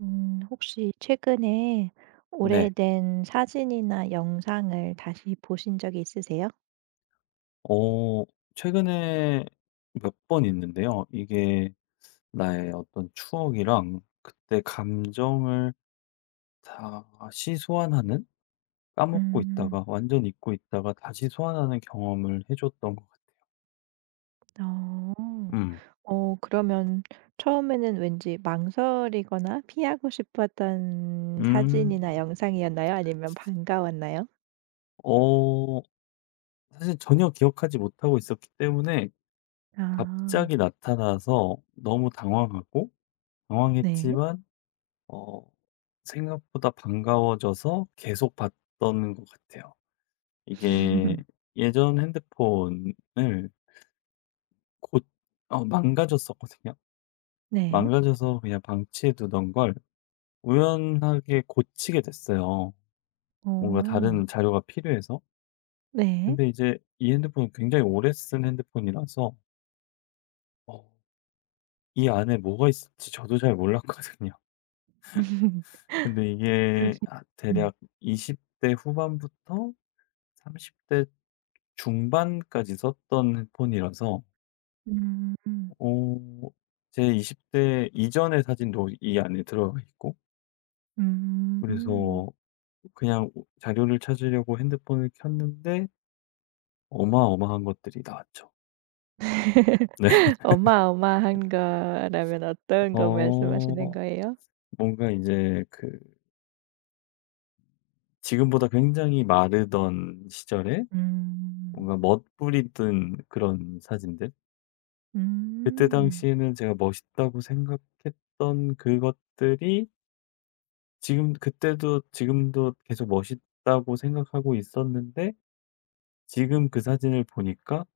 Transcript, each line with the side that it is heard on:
right: 혹시 최근에
left: 네.
right: 오래된 사진이나 영상을 다시 보신 적이 있으세요?
left: 어 최근에 몇 번 있는데요. 이게 나의 어떤 추억이랑 그때 감정을 다시 소환하는? 까먹고
right: 음,
left: 있다가 완전 잊고 있다가 다시 소환하는 경험을 해 줬던 것 같아요.
right: 어,
left: 음.
right: 그러면 처음에는 왠지 망설이거나 피하고 싶었던
left: 음.
right: 사진이나 영상이었나요? 아니면 반가웠나요?
left: 어 사실 전혀 기억하지 못하고 있었기 때문에
right: 아,
left: 갑자기 나타나서 너무 당황하고
right: 네.
left: 당황했지만 어 생각보다 반가워져서 계속 봤던 것 같아요. 이게 예전 핸드폰을 곧 망가졌었거든요.
right: 네.
left: 망가져서 그냥 방치해 두던 걸 우연하게 고치게 됐어요, 뭔가
right: 어,
left: 다른 자료가 필요해서.
right: 네.
left: 근데 이제 이 핸드폰은 굉장히 오래 쓴 핸드폰이라서 어. 이 안에 뭐가 있을지 저도 잘 몰랐거든요. 근데
right: 그럴
left: 이게
right: 수
left: 아
right: 있죠.
left: 대략 20대 후반부터 30대 중반까지 썼던 핸드 폰이라서
right: 음.
left: 어 제 20대 이전의 사진도 이 안에 들어가 있고
right: 음.
left: 그래서 그냥 자료를 찾으려고 핸드폰을 켰는데 어마어마한 것들이 나왔죠. 네.
right: 어마어마한 거라면 어떤 거 말씀하시는
left: 어
right: 거예요?
left: 뭔가 이제 그 지금보다 굉장히 마르던 시절에
right: 음.
left: 뭔가 멋부리던 그런 사진들, 그때
right: 음.
left: 당시에는 제가 멋있다고 생각했던 그것들이 지금 그때도 지금도 계속 멋있다고 생각하고 있었는데 지금 그 사진을 보니까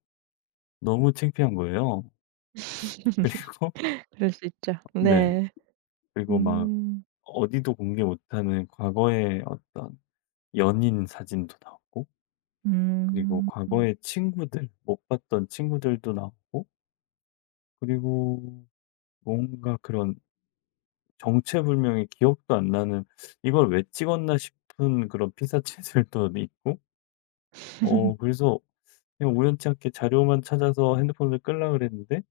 left: 너무 창피한 거예요. 그리고
right: 그럴 수 있죠.
left: 네. 네.
right: 네.
left: 그리고 막
right: 음.
left: 어디도 공개 못하는 과거의 어떤 연인 사진도 나오고 그리고
right: 음.
left: 과거의 친구들, 못 봤던 친구들도 나오고 그리고 뭔가 그런 정체불명의, 기억도 안 나는 '이걸 왜 찍었나?' 싶은 그런 피사체들도 있고 그래서 그냥 우연치 않게 자료만 찾아서 핸드폰을 끌려고 그랬는데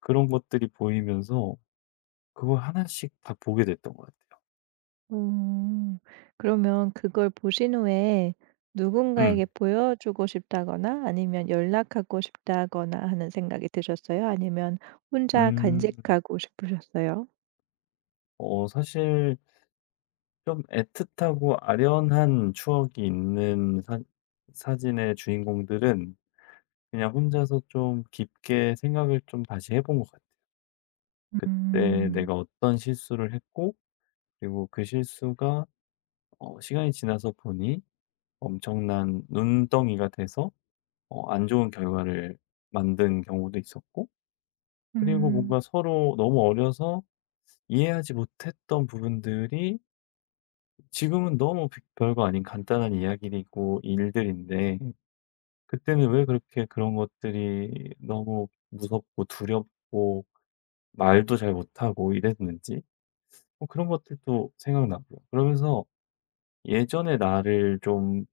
left: 그런 것들이 보이면서 그걸 하나씩 다 보게 됐던 것 같아요.
right: 음. 그러면 그걸 보신 후에
left: 음.
right: 누군가에게 보여주고 싶다거나 아니면 연락하고 싶다거나 하는 생각이 드셨어요? 아니면 혼자
left: 음.
right: 간직하고 싶으셨어요?
left: 사실 좀 애틋하고 아련한 추억이 있는 사 사진의 주인공들은 그냥 혼자서 좀 깊게 생각을 좀 다시 해본 것 같아요. 그때
right: 음.
left: 내가 어떤 실수를 했고, 그리고 그 실수가 시간이 지나서 보니 엄청난 눈덩이가 돼서 안 좋은 결과를 만든 경우도 있었고, 그리고
right: 음.
left: 뭔가 서로 너무 어려서 이해하지 못했던 부분들이 지금은 너무 별거 아닌 간단한 이야기이고 일들인데 그때는 왜 그렇게 그런 것들이 너무 무섭고 두렵고 말도 잘 못하고 이랬는지, 뭐 그런 것들도 생각나고요. 그러면서 예전의 나를 좀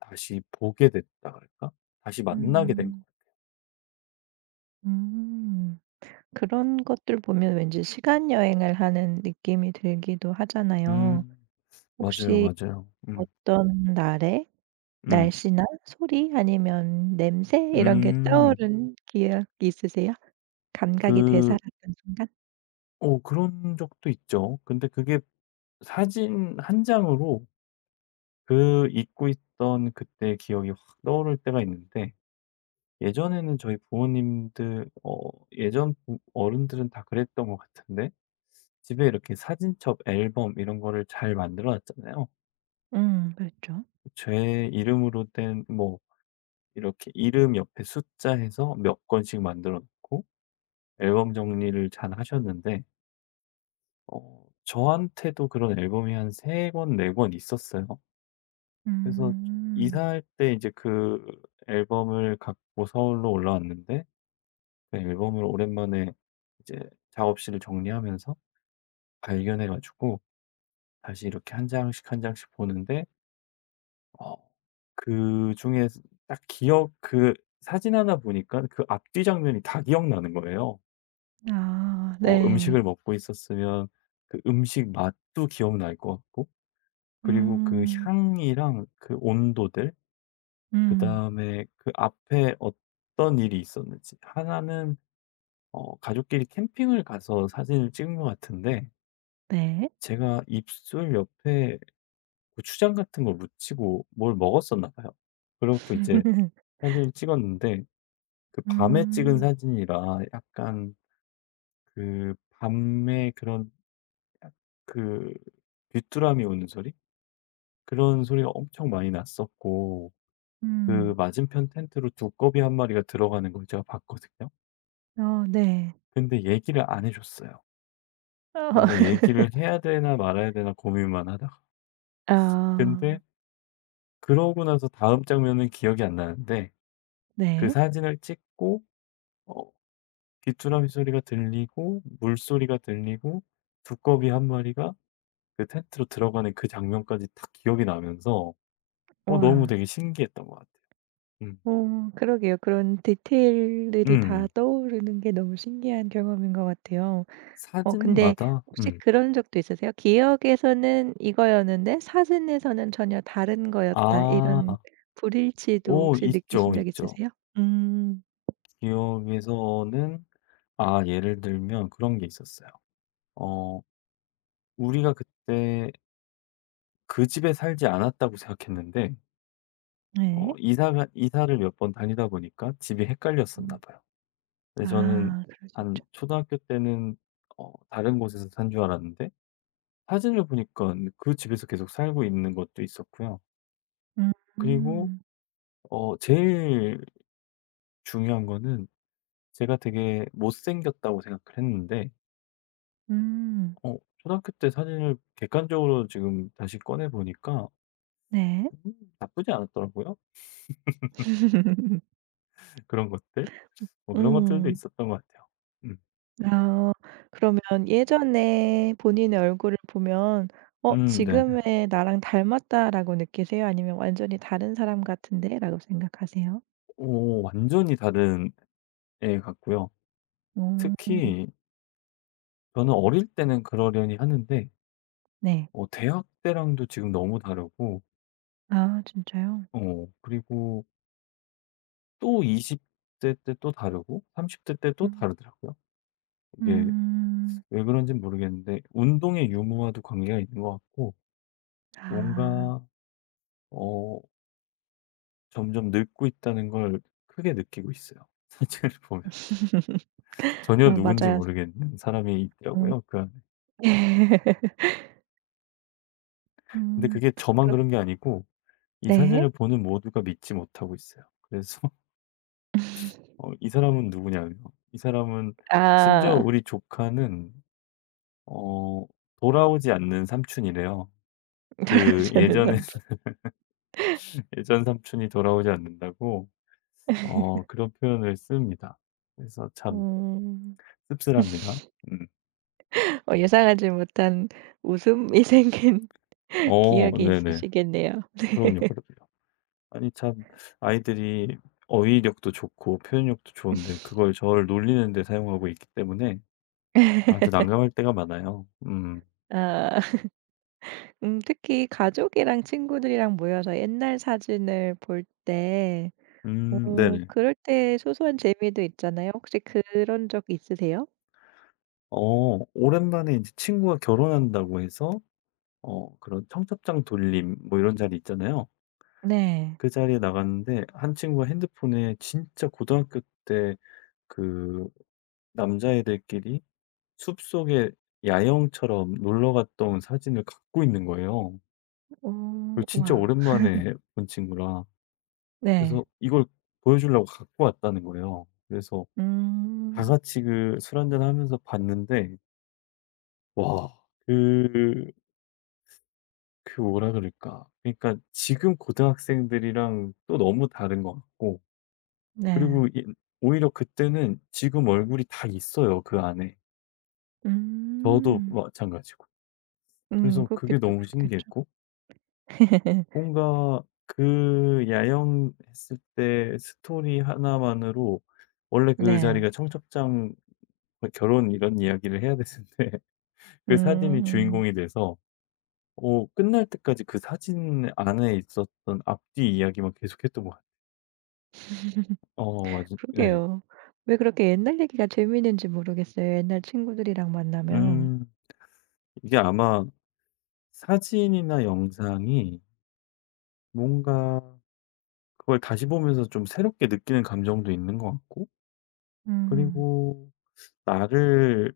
left: 다시 보게 됐다 그럴까? 다시 만나게 된 거.
right: 음. 음. 그런 것들 보면 왠지 시간 여행을 하는 느낌이 들기도 하잖아요.
left: 음, 맞아요,
right: 혹시
left: 맞아요.
right: 어떤 날에
left: 음,
right: 날씨나 소리 아니면 냄새 이런 게
left: 음.
right: 떠오른 기억이 있으세요? 감각이
left: 그,
right: 되살았던 순간?
left: 오, 그런 적도 있죠. 근데 그게 사진 한 장으로 그 잊고 있던 그때 기억이 확 떠오를 때가 있는데 예전에는 저희 부모님들, 예전 부 어른들은 다 그랬던 것 같은데 집에 이렇게 사진첩, 앨범 이런 거를 잘 만들어 놨잖아요.
right: 그렇죠.
left: 제 이름으로 된 뭐 이렇게 이름 옆에 숫자 해서 몇 권씩 만들어 놓고 앨범 정리를 잘 하셨는데 저한테도 그런 앨범이 한 세 권, 네 권 있었어요. 그래서
right: 음.
left: 이사할 때 이제 그 앨범을 갖고 서울로 올라왔는데 그 앨범을 오랜만에 이제 작업실을 정리하면서 발견해 가지고 다시 이렇게 한 장씩 한 장씩 보는데 어 그중에 딱 기억 그 사진 하나 보니까 그 앞뒤 장면이 다 기억나는 거예요.
right: 아 네.
left: 음식을 먹고 있었으면 그 음식 맛도 기억날 것 같고 그리고 그
right: 음.
left: 향이랑 그 온도들,
right: 음.
left: 그다음에 그 앞에 어떤 일이 있었는지. 하나는 가족끼리 캠핑을 가서 사진을 찍은 것 같은데
right: 네.
left: 제가 입술 옆에 고추장 같은 걸 묻히고 뭘 먹었었나 봐요. 그래 갖고 이제 사진을 찍었는데 그 밤에 찍은
right: 음.
left: 사진이라 약간 그 밤에 그런 약 그 귀뚜라미 우는 소리? 그런 소리가 엄청 많이 났었고 그
right: 음.
left: 맞은편 텐트로 두꺼비 한 마리가 들어가는 걸 제가 봤거든요.
right: 어 네.
left: 근데 얘기를 안 해 줬어요.
right: 어.
left: 뭔가 얘기를 해야 되나 말아야 되나 고민만 하다가.
right: 아
left: 근데 그러고 나서 다음 장면은 기억이 안 나는데 그
right: 네.
left: 사진을 찍고 어 귀뚜라미 소리가 들리고 물소리가 들리고 두꺼비 한 마리가 그 텐트로 들어가는 그 장면까지 딱 기억이 나면서 너무
right: 와
left: 되게 신기했던 것 같아요. 음.
right: 그러게요. 그런 디테일들이 다
left: 음.
right: 떠오르는 게 너무 신기한 경험인 것 같아요. 근데
left: 사진마다
right: 혹시 그런 적도 있으세요? '기억에서는 이거였는데 사진에서는 전혀 다른 거였다.' 이런
left: 아.
right: 불일치도
left: 오,
right: 혹시 느끼신
left: 있죠,
right: 적
left: 있죠.
right: 있으세요? 음
left: 기억에서는, 아, 예를 들면 그런 게 있었어요. 어 우리가 그때 그 집에 살지 않았다고 생각했는데
right: 네.
left: 이사가 이사를 몇 번 다니다 보니까 집이 헷갈렸었나
right: 음.
left: 봐요. 근데 저는
right: 아 그럴 수
left: 한
right: 있죠.
left: 초등학교 때는 다른 곳에서 산 줄 알았는데 사진을 보니까 그 집에서 계속 살고 있는 것도 있었고요.
right: 음.
left: 그리고
right: 음.
left: 제일 중요한 거는, 제가 되게 못생겼다고 생각을 했는데
right: 음,
left: 초등학교 때 사진을 객관적으로 지금 다시 꺼내 보니까
right: 네.
left: 음 나쁘지 않았더라고요, 그런 것들. 뭐 그런 것들도
right: 음.
left: 있었던 것 같아요. 음.
right: 아. 그러면 예전에 본인의 얼굴을 보면 '어
left: 네.
right: 지금의 나랑 닮았다.'라고 느끼세요? 아니면 '완전히 다른 사람 같은데.'라고 생각하세요?
left: 오, 완전히 다른 애 같고요.
right: 오
left: 특히 저는 어릴 때는 그러려니 하는데
right: 네.
left: 대학 때랑도 지금 너무 다르고
right: 아 진짜요?
left: 그리고 또 20대 때 또 다르고 30대 때 또
right: 음.
left: 다르더라고요. 이게
right: 음.
left: 왜 그런는 모르겠는데 운동의 유무와도 관계가 있는 것 같고
right: 아.
left: 뭔가 어 점점 늙고 있다는 걸 크게 느끼고 있어요. 사진을 보면 전혀
right: 아
left: 누군지
right: 맞아요.
left: 모르겠는 사람이
right: 음.
left: 있더라고요. 그 근데
right: 음.
left: 그게
right: 그
left: 저만
right: 럼
left: 그런 게 아니고 이
right: 네.
left: 사진을 보는 모두가 믿지 못하고 있어요. 그래서 이 사람은 누구냐며. 이 사람은, 심지어
right: 아.
left: 우리 조카는 어 돌아오지 않는 삼촌이래요. 그
right: 떨어지는
left: 예전에
right: 사람.
left: 예전 삼촌이 돌아오지 않는다고 그런 표현을 씁니다. 그래서 참
right: 음.
left: 씁쓸합니다. 음.
right: 예상하지 못한 웃음이 생긴 기억이
left: 네네.
right: 있으시겠네요.
left: 그럼요, 그럼요. 아니 참, 아이들이 어휘력도 좋고 표현력도 좋은데 그걸 저를 놀리는 데 사용하고 있기 때문에 아주 난감할 때가 많아요. 음.
right: 아 특히 가족이랑 친구들이랑 모여서 옛날 사진을 볼 때 오,
left: 네네.
right: 그럴 때 소소한 재미도 있잖아요. 혹시 그런 적 있으세요?
left: 오랜만에 이제 친구가 결혼한다고 해서 그런 청첩장 돌림 뭐 이런 자리 있잖아요.
right: 네.
left: 그 자리에 나갔는데 한 친구가 핸드폰에 진짜 고등학교 때 그 남자애들끼리 숲속에 야영처럼 놀러 갔다 온 사진을 갖고 있는 거예요. 그걸
right: 오,
left: 진짜
right: 와.
left: 오랜만에 본 친구라,
right: 네.
left: 그래서 이걸 보여 주려고 갖고 왔다는 거예요. 그래서 다
right: 음.
left: 같이 그 술 한잔 하면서 봤는데, 와. 그 그 뭐라 그럴까. 그러니까 지금 고등학생들이랑 또 너무 다른 것 같고,
right: 네.
left: 그리고 이 오히려 그때는 지금 얼굴이 다 있어요, 그 안에. 저도
right: 음.
left: 마찬가지고. 그래서 그게
right: 그렇겠죠,
left: 너무
right: 그렇겠죠.
left: 신기했고 뭔가 그 야영했을 때 스토리 하나만으로, 원래 그
right: 네.
left: 자리가 청첩장 뭐 결혼 이런 이야기를 해야 되는데 그 사진이
right: 음.
left: 주인공이 돼서 끝날 때까지 그 사진 안에 있었던 앞뒤 이야기만 계속했던 것 같아요. 맞아. 네.
right: 그러게요. 왜 그렇게 옛날 얘기가 재미있는지 모르겠어요, 옛날 친구들이랑 만나면.
left: 음 이게 아마 사진이나 영상이, 뭔가 그걸 다시 보면서 좀 새롭게 느끼는 감정도 있는 것 같고
right: 음.
left: 그리고 나를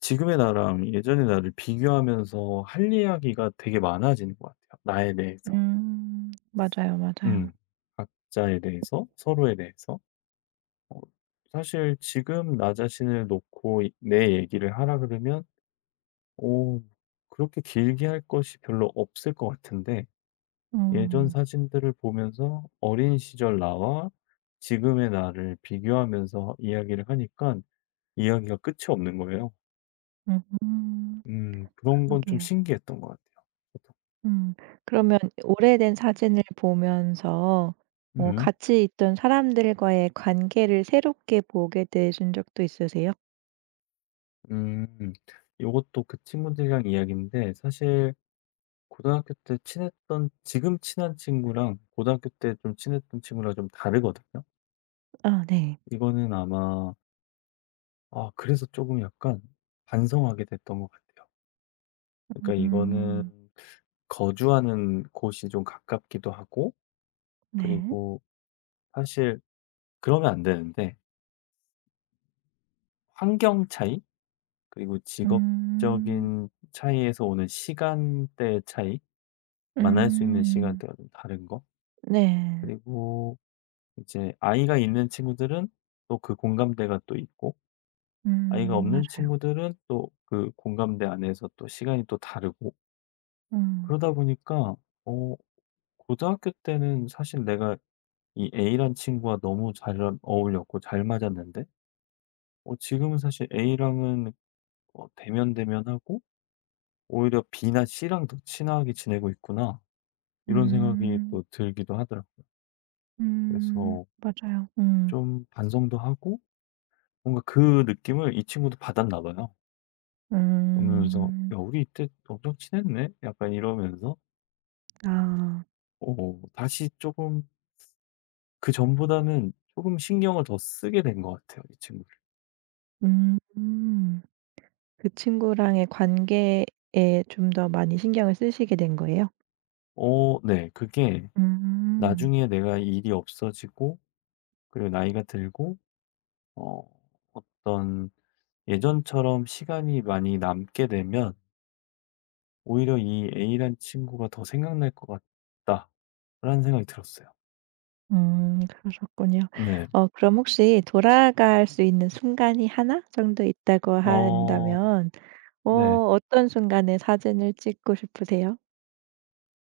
left: 지금의 나랑 예전의 나를 비교하면서 할 이야기가 되게 많아지는 것 같아요, 나에 대해서.
right: 음. 맞아요, 맞아요.
left: 음. 각자에 대해서, 서로에 대해서. 어 사실 지금 나 자신을 놓고 이 내 얘기를 하라 그러면, 오, 그렇게 길게 할 것이 별로 없을 것 같은데 예전
right: 음.
left: 사진들을 보면서 어린 시절 나와 지금의 나를 비교하면서 이야기를 하니까 이야기가 끝이 없는 거예요.
right: 음.
left: 그런 건 좀
right: 그러게요.
left: 신기했던 것 같아요. 저도.
right: 음. 그러면 오래된 사진을 보면서
left: 음
right: 같이 있던 사람들과의 관계를 새롭게 보게 되신 적도 있으세요?
left: 음 이것도 그 친구들이랑 이야기인데 사실 고등학교 때 친했던 지금 친한 친구랑 고등학교 때 좀 친했던 친구랑 좀 다르거든요.
right: 아 네.
left: 이거는 아마, 아, 그래서 조금 약간 반성하게 됐던 것 같아요. 그러니까
right: 음.
left: 이거는 거주하는 곳이 좀 가깝기도 하고
right: 네.
left: 그리고 사실 그러면 안 되는데 환경 차이, 그리고
right: 음.
left: 직업적인 차이에서 오는 시간대 차이, 만날 수 있는
right: 음.
left: 시간대가 좀 다른 거,
right: 네.
left: 그리고 이제 아이가 있는 친구들은 또 그 공감대가 또 있고 아이가
right: 음.
left: 없는
right: 맞아요.
left: 친구들은 또 그 공감대 안에서 또 시간이 또 다르고,
right: 음.
left: 그러다 보니까 어 고등학교 때는 사실 내가 이 A란 친구와 너무 잘 어울렸고 잘 맞았는데 지금은 사실 A랑은 대면대면하고 오히려 B나 C랑 더 친하게 지내고 있구나. 이런 생각이
right: 음.
left: 또 들기도 하더라고요.
right: 음.
left: 그래서
right: 맞아요. 음.
left: 좀 반성도 하고 뭔가 그 느낌을 이 친구도 받았나 봐요. 그러면서
right: 음.
left: '야 우리 이때 엄청 친했네?' 약간 이러면서
right: 아.
left: 다시 조금 그전보다는 조금 신경을 더 쓰게 된 것 같아요, 이 친구를.
right: 음. 음. 그 친구랑의 관계에 좀 더 많이 신경을 쓰시게 된 거예요?
left: 네. 그게
right: 음.
left: 나중에 내가 일이 없어지고 그리고 나이가 들고 어 어떤, 예전처럼 시간이 많이 남게 되면 오히려 '이 A라는 친구가 더 생각날 것 같다.'라는 생각이 들었어요.
right: 음. 그러셨군요.
left: 네.
right: 그럼 혹시 돌아갈 수 있는 순간이 하나 정도 있다고
left: 어
right: 한다면 어
left: 네.
right: 어떤 순간에 사진을 찍고 싶으세요?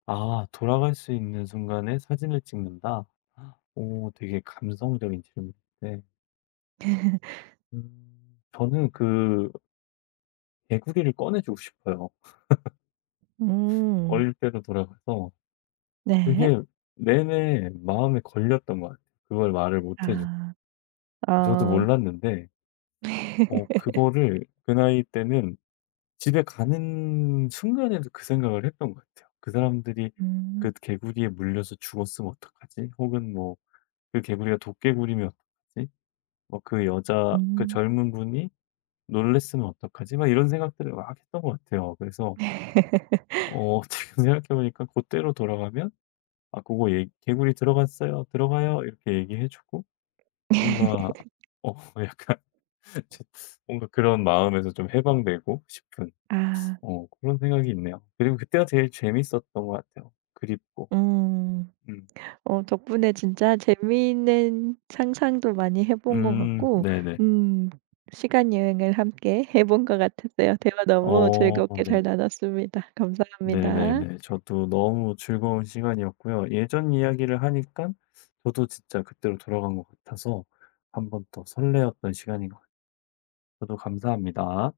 left: 아, 돌아갈 수 있는 순간에 사진을 찍는다? 오, 되게 감성적인 질문인데 저는 그 개구리를 꺼내 주고 싶어요.
right: 음.
left: 어릴 때로 돌아가서,
right: 네.
left: 그게 내내 마음에 걸렸던 것 같아요. 그걸 말을 못 해주,
right: 아.
left: 저도
right: 어.
left: 몰랐는데 그거를 그 나이 때는 집에 가는 순간에도 그 생각을 했던 것 같아요. '그 사람들이
right: 음.
left: 그 개구리에 물려서 죽었으면 어떡하지?' 혹은 뭐 '그 개구리가 도깨구리면 어떡하지?' 뭐 '그 여자 그
right: 음.
left: 젊은 분이 놀랬으면 어떡하지?' 막 이런 생각들을 막 했던 것 같아요. 그래서 어 지금 생각해 보니까 그때로 돌아가면 "아 그거 얘 개구리 들어갔어요. 들어가요." 이렇게 얘기해 주고 뭔가 어 약간 제 뭔가 그런 마음에서 좀 해방되고 싶은
right: 아.
left: 그런 생각이 있네요. 그리고 그때가 제일 재밌었던 것 같아요. 그립고.
right: 음.
left: 음.
right: 덕분에 진짜 재미있는 상상도 많이 해본 것 같고
left: 네네.
right: 음 시간 여행을 함께 해본 것 같았어요. 대화 너무 즐겁게 잘
left: 네.
right: 나눴습니다. 감사합니다.
left: 네네네. 저도 너무 즐거운 시간이었고요. 예전 이야기를 하니까 저도 진짜 그때로 돌아간 것 같아서 한 번 더 설레었던 시간인 것 같아요. 저도 감사합니다.